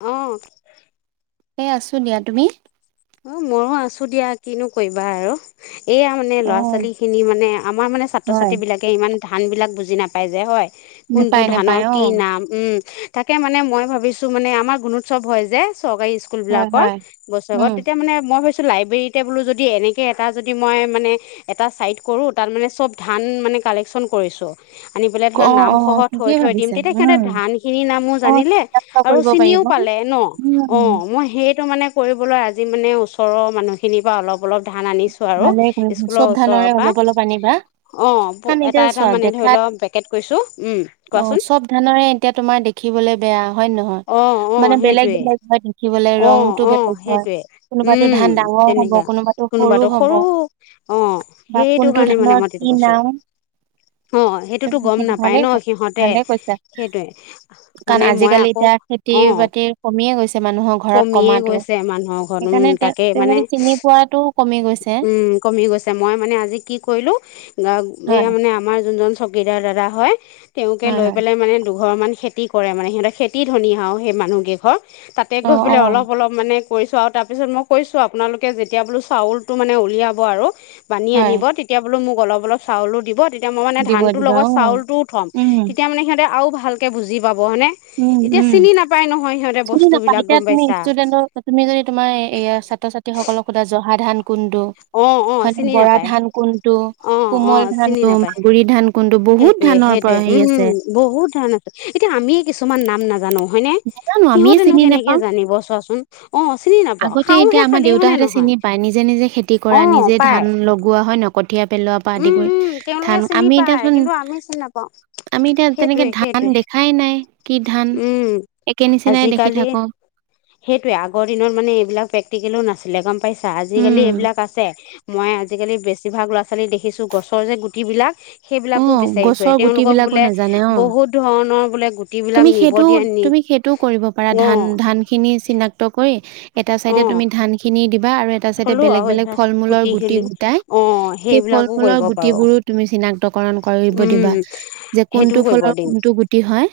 অঁ এই আছোঁ দিয়া তুমি অ ময়ো আছো দিয়া কিনো কৰিবা আৰু এয়া মানে ল'ৰা অ', ছোৱালী খিনি মানে আমাৰ মানে ছাত্ৰ হয়। ছাত্ৰী বিলাক ইমান ধানবিলাক বুজি নাপায় যে হয় কোনটো নেপায় ধানৰ নেপায় কি অ', নাম তাকে মানে মই ভাবিছোঁ মানে আমাৰ গুণোৎসৱ হয় যে চৰকাৰী স্কুল স্কুল হয় বিলাকৰ হয় বৈছত উম, তেতিয়া মানে মই ভাবিছো লাইব্ৰেৰীতে বোলো যদি এনেকে এটা যদি মই মানে এটা ছাইড কৰোঁ তাত মানে চব ধান মানে কালেকশ্যন কৰিছোঁ আনি পেলাই ক- ধৰা অ', অ', নামখহ থৈ ঠিকেই থৈ দিম ভাবিছা তেতিয়া সিহঁতে উম। ধান খিনিৰ নামো অ' জানিলে চেষ্টা আৰু কৰিব চিনিও পাৰিব পালে ন অ উম, মই সেইটো মানে কৰিবলৈ আজি মানে ওচৰৰ মানুহখিনিৰ পৰা অলপ অলপ ধান আনিছো আৰু ভালে কৰিছা চব স্কুলৰ ধানৰে ওচৰৰ অলপ অলপ আনিবা। পৰা অ প কাৰণ এতিয়া এটা এটা চোৱা মানে ধৰি দেখাত লোৱা পেকেট কৈছো উম কোৱাচোন দেখিবলে বেয়া হয় নে নহয় অঁ অঁ মানে বেলেগ সেইটোৱে বেলেগ হয় শখিবলে অঁ ৰংতটো অঁ বেলেগ হয় সেইটোৱে কোনোবাতো ধান ডাঙৰ হ'ব কোনোবাতো সৰু হ'ব, অঁ বা সেইটো কোনটো কাৰণে মানে ধানৰ মই তেটো কি কৈছোঁ নাম অঁ তু সেইটোতো গম নাপায় ভালে ন ক সিহঁতে ভালে কৈছা সেইটোৱে কাৰণ মানে মই আজিকালি আকৌ এতিয়া খতি অঁ বাতি কমিয়ে গৈছে মানুহৰ ঘৰত কমিয়ে কমটো গৈছে মানুহৰ ঘৰত উম সেইকাৰণে তেওঁ তাকে মানে তেওঁলোকে চিনি পোৱাাতটো উম কমি গৈছে মই মানে, আজি কি কৰিলো এ হয় মানে আমাৰ যোনজন চকীদাৰ দাদা হয় তেওঁকে হয় লৈ হয় পেলাই মানে দুঘৰ মান খেতি কৰে মানে সিহঁতৰ খেতি ধনী হা সেই মানুহকেইঘৰ তাতে অ গৈ অ পোলে অলপ অলপ মানে কৰিছো আৰু তাৰ পিছত মই, কৈছো আপোনালোকে যেতিয়া বোলো চাউলতটো মানে উলিয়াব আৰু বানি আনিব হয় তেতিয়া বোলো মোক অলপ অলপ চাউলো দিব তে তেতিয়া মই মানে দিব ধানটোৰ দিবা লগত অ চাউলটোও থ'ম উম তেতিয়া মানে সিহঁতে আৰু ভালকে বুজি পাব হলে উম এতিয়া উম চিনি নাপাই নহয় সিহঁতে চিনি বস্তু এতিয়া তুমি ষ্টুডেন্টৰ তুমি যদি তোমাৰ এ ছাত্ৰ ছাত্ৰীসকলক সোধা জহা ধান কোনটো অ অ হয়ানে চিনি বৰা নাপায় ধান কোনটো, অ অ কোমল চিনি ধানটো নাপায় মাগুৰি ধান কোনটো বহুত সেইটোৱে ধানৰ সেইটোৱে পৰা হেৰি উম আছে বহুত ধৰণ আছে এতিয়া আমিয়ে কিছুমান নাম নাজানো হয়নে নাজানো আমিয়ে সিহঁতেনো চিনি নেপাওঁ কেনেকে জানিব, চোৱাচোন অ চিনি নাপাও আগতে খাও এতিয়া হে আমাৰ খালি দেউতাহঁতে নহয় চিনি পায় নিজে নিজে খেতি অ কৰা নিজে পাই ধান লগোৱা হয় নক কঠীয়া পেলোৱা পৰা আদি উম কৰি উম তেওঁলোকে ধান, চিনি আমি পায় এতিয়াচোন কিন্তু আমি চিনি নাপাওঁ আমি এতিয়া সেইটোৱে তেনেকে সেইটোৱে ধান দেখাই নাই কি ধান উম একে নিচিনাই দেখি আজিকালি থাকো সেইটয়ে আগৰ দিনত মানে এইবিলাক প্ৰেক্টিকেলো নাছিলে গম পাইছ আজিকালি উম এইবিলাক আছে মই আজিকালি বেছিভাগ ল'ৰা ছোৱালী দেখিছো গছৰ যে গুটি বিলাক অ সেইবিলাকো বিচাৰি ফুে গছৰ গুটি তেওঁওলোকক বিলাকো বোলে নাজানে অ বহুত ধৰণৰ বোলে গুট তুমি বিলাক নিব সেইটো দিয়ে নি তুমি সেইটোও কৰিব পাৰা ধান অ ধান খিনি চিনাক্ত কৰি এটা অ চাইডে তুমি ধান খিনি দিবা আৰু তাৰছতে থলো বেলেগ আৰু বেলেগ এ ফল মূলৰ কুটি গুটি খিলি গোটাই অ সেই ফল সেইবিলাকো মূলৰ কৰিব পাৰো গুটিিবোৰো তুমি চিনাক কাৰণ ৰণ কৰিব দিবা উম যে সেইটোও কোনটো কৰিব ফলৰ দিম কোনটো গুটি হয়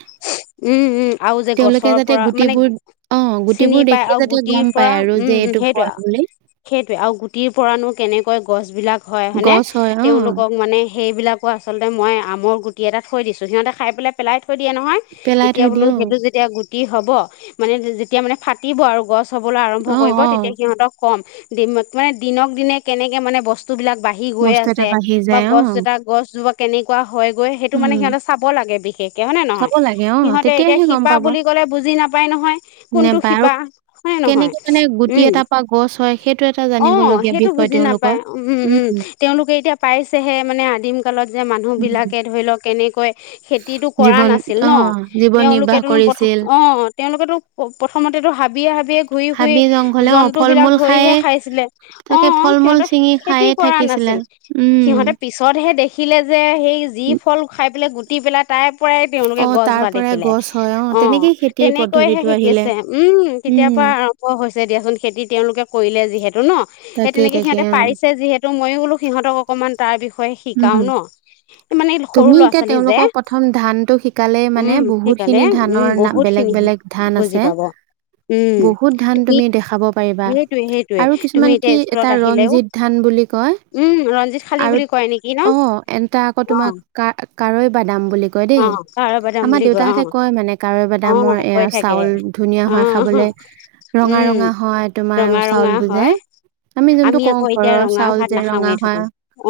উম উম আৰু যে তেওঁলোকে গছৰ যাতে পৰা মানে গুটিবোৰ অ চিনি গুটিবোৰ পাই দেখিয় আৰু যাতে গুটিৰ গম পৰা পাই আৰু উম যে উম এইটো সেইটোৱে ফল বুলি সেইটোৱে আৰু গুটিৰ পৰানো কেনেকৈ গছবিলাক হয় হয়নে গছ হয় অ তেওঁলোকক মানে সেইবিলাক আক আচলতে মই আমৰ গুটি এটা থৈ দিছোঁ সিহঁতে খাই পেলাই পেলাই থৈ দিয়ে নহয়, পেলাই এতিয়া থৈ বোলো দিও সেইটো যেতিয়া গুটি হ'ব মানে যেতিয়া মানে ফাটিব আৰু গছ হ'বলৈ আৰম্ভ অ কৰিব অ তেতিয়া সিহঁতক কম মানে দিনক দিনে কেনেকে মানে বস্তু বস্তু বিলাক বাঢ়ি গৈয় বস্তু এটা আছে বাঢ়ি বা যায় অ গছ জোতা গছজোপা কেনেকুৱা হয় গৈ সেইটো মানে উম সিহঁত চাব লাগে বিষ একে হয়নে নহয় চাব লাগে অ সিহঁতে এতিয়া তেতিয়াহে গম শিপা পাব বুলি ক'লে বুজি নাপায় নহয় কোনটো নেপায় আৰু শিপা। হ নহয় কেনেকে মানে গুটি উম। এটা পৰা গছ হয় সেইটো এটা অ', জানিবলগীয়া সেইটো বিষয় বুজি তেওঁলোকৰ নাপায় উম উম। তেওঁলোকে এতিয়া পাইছেহে মানে আদিম কালত যে মানুহ উম বিলাকে ধৰি লওক কেনেকৈ। খেতিতটো কৰা জীৱন নাছিল অ ন জীৱন নিৰ্বাহ তেওঁলোকেতো প্ৰথম কৰিছিল অ। তেওঁলোকেতো প্ৰথমতেতো হাবিয়ে হাবিয়ে ঘূৰি শুৰিই। হাবি জংঘলে অ জন্তু ফল বিলাক মূল ধৰিহে খায়ে খাইছিলে অ তাকে ফল মূল সিহতে ছিঙি খেতি খায়ে কৰা থাকিছিলে নাছিল সিহতে। উম পিছতহে দেখিলে যে সেই যি ফল খাই পেলাই গুটি পেলাই। তাই পৰাই অ তেওঁলোকে গছ তাৰ হোৱা পৰাই দেখিলে গছ হয় অ তেনেকেই খেতিৰ তেনেকৈহে পদ্ধতিটো আহিলে শিকিছে উম। তেতিয়াৰ উম পৰা আৰম্ভ হৈছে দিয়াচোন খেতি তেওঁলোকে কৰিলে যিহেতু ন সেই তাকেই তেনেকে তাকে সিহতে অ পাৰিছে যিহেতু। তটো মইয়ো বোলো সিহঁতক অকমান তাৰ বিষয়ে উম শিকাও ন। মানে তুমি সৰু ল'ৰা এতিয়া ছোৱালী যে তেওঁলোকক প্ৰথম ধানটো শিকালে মানে উম বহুত সেইকাৰণে খিনি উম ধানৰ না বহুত বেলেগ খিনি বেলেগ হয়। ধান বুজি আছে পাব। উম বহুত ধান তুমি দেখাব পাৰিবা। সেইটোৱে সেইটোৱে আৰু তুমি কিছুমান এতিয়া কি স্কুলত এটা আহিলেও ৰঞ্জিত ধান বুলি কয়। উম ৰঞ্জিত শালি আৰু বুলি কয় নেকি ন অ এনটা আকৌ। অ তোমাক কা কাৱৈ বাদাম বুলি কৈ দে অ কাৰা বাদাম আমাৰ বুলি দেউতা অ হতে কয় মানে। কাৱৈ অ বাদামৰ এয়া কৈ থাকে চাউল ধুনীয়া অ হয়, খাবলে ৰঙা, উম ৰঙা হয়। তোমাৰ ৰঙা ৰঙা চাউলটো যে। হয় আমি যোনটো কওঁ আকৌ এতিয়া ঘৰৰ ৰঙা চাউল ভাত যে ৰঙা নাখাওঁৱে হয়,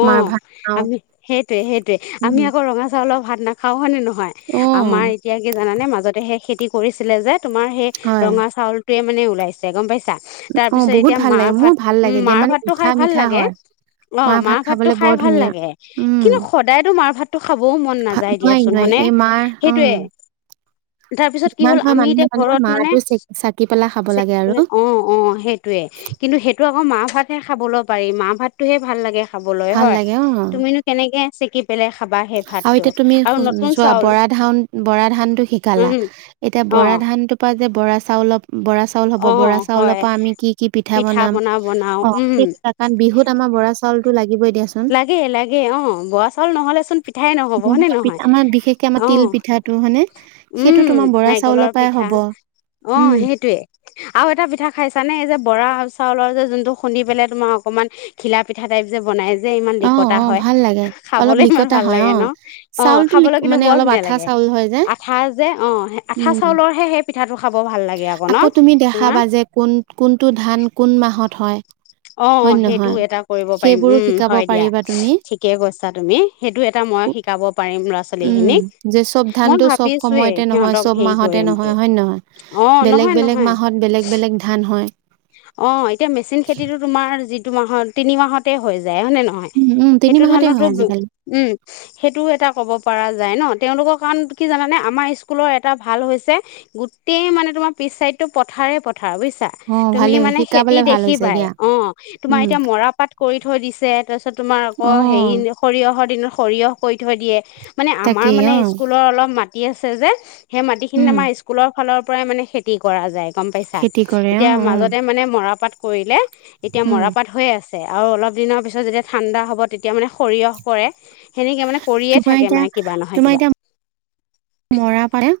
মাৰ ভাত খাওঁ। সেইটোয়ে, সেইটোয়ে উম, আমি আকৌ ৰঙা চাউলৰ ভাত নাখাওঁ হয়, নে নহয় আমাৰ অ', এতিয়া কি জানানে মাজতে সেই খেতি কৰিছিলে যে তোমাৰ সেই হয় ৰঙা চাউলটোৱে মানে ওলাইছে গম পাইছা অ', তাৰপিছত বহুত এতিয়া ভাল মাৰ লাগে মোৰ ভাত ভাল উম, লাগে দিয়া মাৰ মানে ভাতটো মিঠা খাই ভাল মিঠা লাগে। হয় অ', ভাত মাৰ ভাতটো খাবলে বৰ খাই ভাল ধুনীয়া লাগে, উম, কিন্তু সদায়তো মাৰ ভাতটো খাবও মন ভা নাযায় নোৱাৰি দিয়াচোন নোৱাৰি হয়, নে এই মাৰ সেইটোয়ে। তাৰপিছত কি কিমান হ'ল [unintelligible] আমি মানুহে এতিয়া মানে ঘৰত মাৰ টো চে- চাকি পেলাই খাব লাগে আৰু। অ', অ', সেইটোয়ে কিন্তু সেইটো আকৌ মাৰ ভাতহে খাবলৈ পাৰি, মাৰ ভাতটোহে ভাল লাগে খা খাবলৈ ভাল হয়, লাগে অ', তুমিনো কেনেকে চেকি পেলাই খাবা সেই আৰু ভাতটো এতিয়া তুমি আৰু নতুন চোৱা চাউল বৰা ধান, বৰা ধানটো শিকালা উম এতিয়া অ বৰা ধান টো পা যে বৰা চাউল ব-বৰা চা চাউল হ'ব, অ বৰা চাউলৰ হয় পৰা আমি কি, কি পিঠা বনাম। পনা বনাও অ', উম সেই কাৰণ বিহুত আমাৰ বৰা চাউলটো লাগিবই দিয়াচোন। লাগেই, লাগেই অ', বৰা চাউল নহ'লে চোন পিঠাই নহ'ব হয়নে নহ'লে নহয় পিঠা আমাৰ বিশেষকে আমাৰ তিল অ', পিঠাটো হয়নে সেইটো উম, তোমাৰ বৰা নাৰিকলৰ চাউলৰ পৰাই পিঠা হ'ব অ', উম সেইটোৱে। আৰু এটা পিঠা খাইছানে? এই যে বৰা চাউলৰ যে যোনটো খুন্দি পেলাই তোমাৰ অকমান ঘিলা পিঠা টাইপ যে বনাই যে ইমান অ লিকতা অ হয়, ভাল লাগে অলপ খাবলে ইমান লিকতা ভাল হয় লাগে অ ন! অ', চাউলটো লি খাবলে কিন্তু মানে বৰ অলপ ধুনীয়া আঠা লাগে। চাউল হয় যে আঠা যে অ', আঠা উম চাউলৰহে সেই পিঠাটো খাব ভাল লাগে আকৌ ন তুমি তোমাৰ! দেখাবা যে কোন কোনটো, ধান কোন মাহত হয় হয় অ', সেইটো নহয় এটা কৰিব পাৰিম সেইবোৰো উম, শিকাব হয়, দিয়া পাৰিবা তুমি ঠিকে কৈছা তুমি। সেইটো এটা মই শিকাব পাৰিম ল'ৰা উম ছোৱালীখিনিক, যে চব মই ধানটো চব ভাবিছোঁয়ে সময়তে নহয় সিহঁতক চব হেৰি মাহতে কৰিম বুলি নহয় হয়, নহয়। অ বেলেগ, নহয় বেলেগ নহয় মাহত বেলেগ বেলেগ ধান হয়। অ', এতিয়া মেচিন খেতিটো তোমাৰ যিটো মাহত তিনি মাহতে হৈ যায় হয়, নে নহয়। উম উম তিনি সেইটো মাহতে ধানটো হয় আজিকালি উম সেইটোও এটা ক'ব পৰা যায় ন তেওঁওলোকৰ কাৰণ কি জানানে আমাৰ স্কুলৰ এটা ভাল হৈছে গোটেই মানে তোমাৰ পিছ চাইডটো পথাৰে, পথাৰ বুইছা। অ', তুমি ভালেই হয়, মানে খেতি শিকাবলে ভাল হৈছে দেখিবাই দিয়া। অ'। তোমাৰ উম, এতিয়া মৰাপাট কৰি থৈ দিছে, তাৰপিছত তোমাৰ আকৌ হেৰি অ', সৰিয়হৰ দিনত সৰিয়হ কৰি থৈ দিয়ে, মানে আমাৰ তাকেই মানে অ', স্কুলৰ অলপ মাতি আছে যে। সেই মাটিখিনিত উম, আমাৰ স্কুলৰ ফালৰ পৰাই মানে খেতি কৰা যায় গম পাইছা, খেতি কৰে এতিয়া অ', অ', মাজত মানে মৰাপাট কৰিলে, এতিয়া উম, মৰাপাট হৈ আছে। আৰু অলপ দিনৰ পিছত যেতিয়া ঠাণ্ডা হ'ব তেতিয়া মানে সৰিয়হ কৰে। সেনেকে মানে কৰিয়ে তোমাৰ থাকে এতিয়া মানে কিবা নহয় কিবা। মৰাপাটে,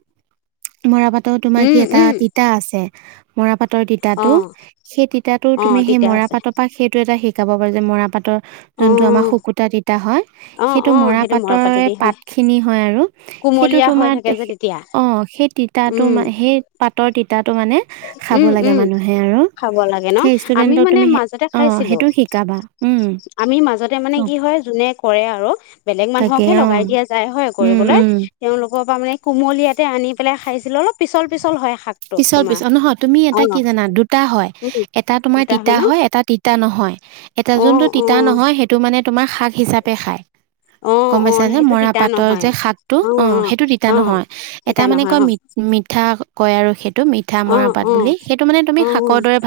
মৰাপাটৰো তোমাৰ কি উম এটা উম তিতা আছে, মৰাপাটৰ তিতা অ তিতাটো, সেই তিতাটো অ তুমি সেই তিতা আছে মৰাপাটৰ পৰা সেইটো এটা শিকাব পাৰা যে মৰাপাটৰ অ যোনটো আমাৰ শুকুতা তিতা হয় অ সেইটো অ মৰাপাটৰে মৰাপাতেদি হয় পাতখিনি হয়, আৰু সেইটো কুমলীয়া হৈ তোমাৰ থাকে যে তেতিয়া অ', সেই তিতা উম তোমাৰ সেই পাতৰ তিতাটো মানে খাব উম লাগে উম মানুহে আৰু সেই ষ্টুডেণ্টক তুমি হে খাইছিলোঁ আমি মাজতে মানে অ কি হয়, যোনে কৰে আৰু বেলেগ তাকে মানুহকহে অ লগাই দিয়া যায় হয়, উম কৰিবলৈ উম তেওঁলোকৰ পৰা মানে কুমলীয়াতে আনি পেলাই খাইছিলোঁ অলপ পিছল, পিছল হয়, শাক পিছল, পিছল অ', নহয় তুমি এটা কি জানা দুটা হয় উম এটা তোমাৰ দুটা তিতা ন হয়, এটা তিতা নহয়। এটা অ যোনটো অ তিতা নহয় সেই টো মানে তোমাৰ শাক হিচাপে খায়। অ'। গম অ পাইছোনে সেইটো মৰা তিতা পাতৰ নহয় যে সাতটো অ, সেইটো তিতা অ নহয় এটা তিতা মানে নহয় কয় অ মি মিঠা কয় আৰু সেইটো মিঠ অ পিঠামৰা পাত অ বুলি সেইটো মানে তুমি অ শাকৰ দৰে ভ,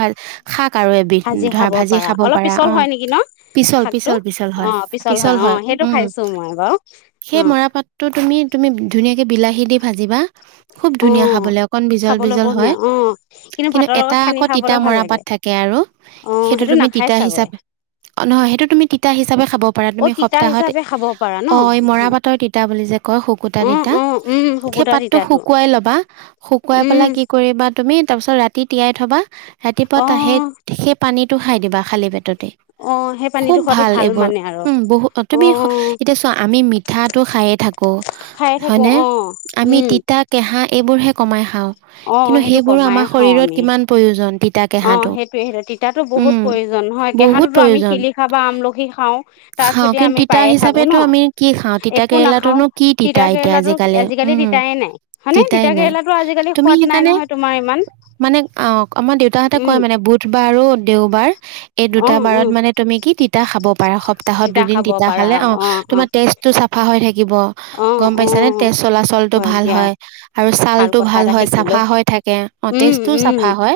শাক আৰু এবিধ ধৰা ভাজি খাব পাৰা অ'। কি ন পিছল শাকটো পিছল পিছল অ, হয় পিছল হয় অ, সেইটো উম খাইছো মই বাৰু সেই অ'। মৰাপাতটো তুমি, তুমি ধুনে বিলাহী দি ভাজিবা খুব, অ ধুন খাব অ'। জল খাবলৈ বিজল বহুত হয় ধুনীয়া অ কিন্তু ভাতৰ এটা লগত সানি আকৌ তিতা খাবলৈ ভাল মৰাপাত লাগে থাকে আৰু। অ সেইটো তুমি নাখাই তিতা চাগৈ হিচাপে অ, নহয় সেইটো তুমি তিতা হিচাপে খাব। পৰা অ তুমি তিতা সপ্তাহত হিচাপে খাব পাৰা ন অ, এই মৰা পাতৰ তিতা বুলি যে কয় শুকুতা অ তিতা অ উম সেই শুকুতা পাত তিতাটো শুকাই ল'বা শুকুৱাই উম পেলাই কি কৰিবা তুমি তাৰপিছত ৰাতি তিয়াই থবা অ ৰাতিপুৱা সেই পানীটো খাই দিবা খালী পেটতে অ সেই খুব পানীটো খোৱাটো ভাল এইবোৰ মানে আৰু উম, বহুত তুমি অ এতিয়া চোৱা আমি মিঠাটো খাই থাকো। খাই থাকো হয়নে অ আমি উম তিতা কেহা এইবোৰ হে কমাই। অ কিন্তু সেইটো সেইবোৰো কমাই আমাৰ খাওঁ শৰত আমি কিমান প্ৰয়োজন তিত অ, সেইটোয়ে সেইটো তিতাতো বহুত প্ৰয়োজন হয় বহুত কেঁহাঁতটোতো আমি প্ৰয়োজন। শিলি খা বা আমলখি খাও। তাত খাওঁ সৈতে কিন্তু আমি তিতা পায়ে থাকো ন হিচাপেতো আমি কি খাওঁ তিতা একো নাখাও কেৰেলাটোনো কি তিতা এতিয়া কেৰেলাতো আজিকালি উম তিতাই নাই। হানে তিতাই তিতা নাই কেৰেলাতো আজিকালি তুমি সোৱাদ নাই সেইকাৰণে নহয় তোমাৰ ইমান মানে অ, আমাৰ দেউতাহঁতে কয় উম মানে বুধবাৰ আৰু দেওবাৰ এই অ দুটা বাৰত উম মানে তুমি কি তিতা খাব পাৰা সপ্তাহত, দুদিন খাব তিতা পাৰা খালে অ, অ তোমাৰ চাফা হৈ থাকিব অ গম অ পাইছ নে তেজ চলাচলটো ভাল হয় আৰু। তালটো কথা ভাল এটা হয় শিকিলো চাফা হৈ থাকে অ, উম জটো উম চাফা হয়।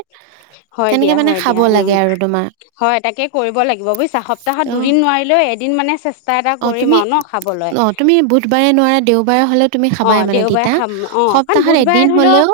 হয় তেনেকে দিয়া মানে হয় খাব দিয়া লাগে উম আৰু তোমাৰ হয়, তাকে কৰিব লাগিব বুজিছা সপ্তাহত অ দুদিন নোৱাৰিলেও এদিন মানে চে এটা, এটা অ কৰিম তুমি আৰু ন খাবলৈ। অ তুমি বুধবাৰে নোৱাৰা দেওবাৰে হলেও তুমি অ খাবাই মানে দেওবাৰে তিতা খাম অ কাৰণ সপ্তাহত বুধবাৰে এদিন ধৰি লও হলেও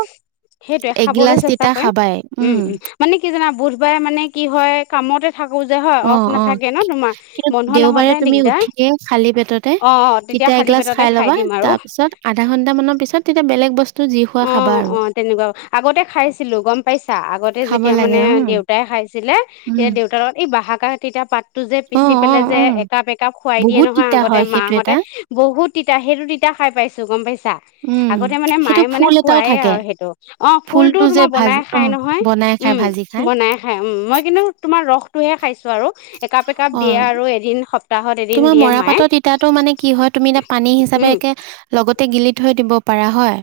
সেইটোৱে খাবলৈ এগিলাচ চেষ্টা তিতা কৰিম খাবাই উম। মানে কি জানা বুধবাৰে মানে কি হয় কামতে থাকো যে হয় অ অফ অ নাথাকে ন, তোমাৰ কিন্তু বন্ধ দেওবাৰে নহলে তুমি দিগদাৰ উঠিয়ে খালী পেটতে অ, তেতিয়া খালী পেটতে খাই দিম আৰু। পিত আধা ঘণ্টা মান পিত তেতিয়া বেলেগ বস্তু যি খোৱা খাবা অ', অ', আৰু। অ', তেনেকুৱা আগতে খাইছিলো গম পাইছা আগতে খাব যেতিয়া লাগে মানে অ দেউতাই খাইছিলে। তেতিয়া উম। দেউতাৰ লগত এই বাহ, কাহ তেতিয়া পাতটো যে অ পিচি অ পেললে যে অ একাপ, একাপ খুৱাই দিয়ে বহুত নহয় তিতা আগতে হয় সেইটো মাহঁতে। এটা বহুত তিতা সেইটো তিতা খাই পাইছো গম পাইছা। উম, আগতে মানে সেইটো। মায়ে মানে ফুল এটাও খুৱাইে থাকে আৰু সেইটো অ, ফুল টো ফুলটো যে তোমাৰ ভাজি বনাই অ খাই নহয় বনাই খাই উম। ভাজি নাই, খাই উম, মই কিন্তু তুমাৰ ৰস টোহে খাইছো আৰু একাপ, একাপ অ দিয়ে আৰু এদিন সপ্তাহত এদিন তোমাৰ দিয়ে মায়ে মৰাপাতত এতিাতো মানে কি হয় তুমি এ, পানী হিচাপে উম একে লগতে গিলি থৈ দিব পাৰা হয়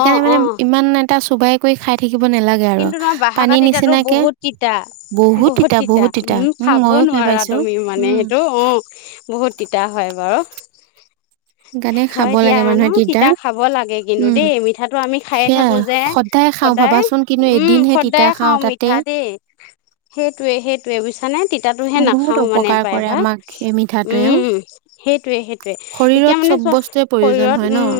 অ মানে অ ইমান এটা চোবাই কৰি খাই থাকিব নালাগে আৰু কিন্তু নই বহাগাত পানীৰ তিতাতো নিচিনাকে বহুত তিতা বহুত তিতা উম, খাব নোৱাৰা তুমি মানে সেইটো অ'। বহুত তিতা হয় বাৰু। সেইকাৰণে খাব হয় দিয়া লাগে ন, মানুহে তিতা খাব লাগে কিন্তু দেই মিঠাটো আমি খায়ে থাকো যে তাই খাওঁ সদায় ভাবাচোন কিন্তু উম, এদিনহে তিতা খদায়ে খাওঁ খাও তাতে মিঠা দেই সেইটোৱে, সেইটয়ে বুইছা নে। তাতোহে বহুত নাখাও মানে অপকাৰ কৰে প্ৰায়ভাগ আমাক সেই মিঠাটোৱেও উম, সেইটয়ে, সেইটোয়ে এতিয়া শৰীৰত মানে চব চ বস্তুৱে প্ৰয়োজন শৰীৰত হয় ন উম,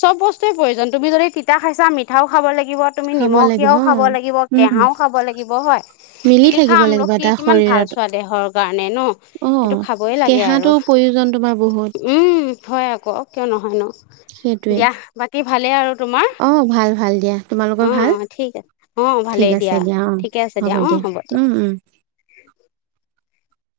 চব বস্তুৱয়ে প্ৰয়োজন তুমি যদি তিতা খাইছা মিঠাও খাব লাগিব তুমি খাব নিমখ লাগিব য়াও খাব লাগিব উম কেহাও খাব লাগিব হয়। মিলি শিলিখা থাকিব লাগিব আমলখি এটা কিমান ভাল শৰীৰত চোৱা দেহৰ কাৰণে ন অ সেইটো খাবই লাগে আৰু। কেঁহাটো প্ৰয়োজন তোমাৰ বহুত। উম, হয় আকৌ কিয় নহয় ন'। সেইটোৱে দিয়া। বাকী ভালেই আৰু তোমাৰ? অ ভাল ভাল দিয়া তোমালোকৰ ভাল অ'। ঠিক আছে। অ' ঠিক ভালেই আছে দিয়া। অ ঠিকে আছে দিয়া। অ' হ'ব দিয়া। উম উম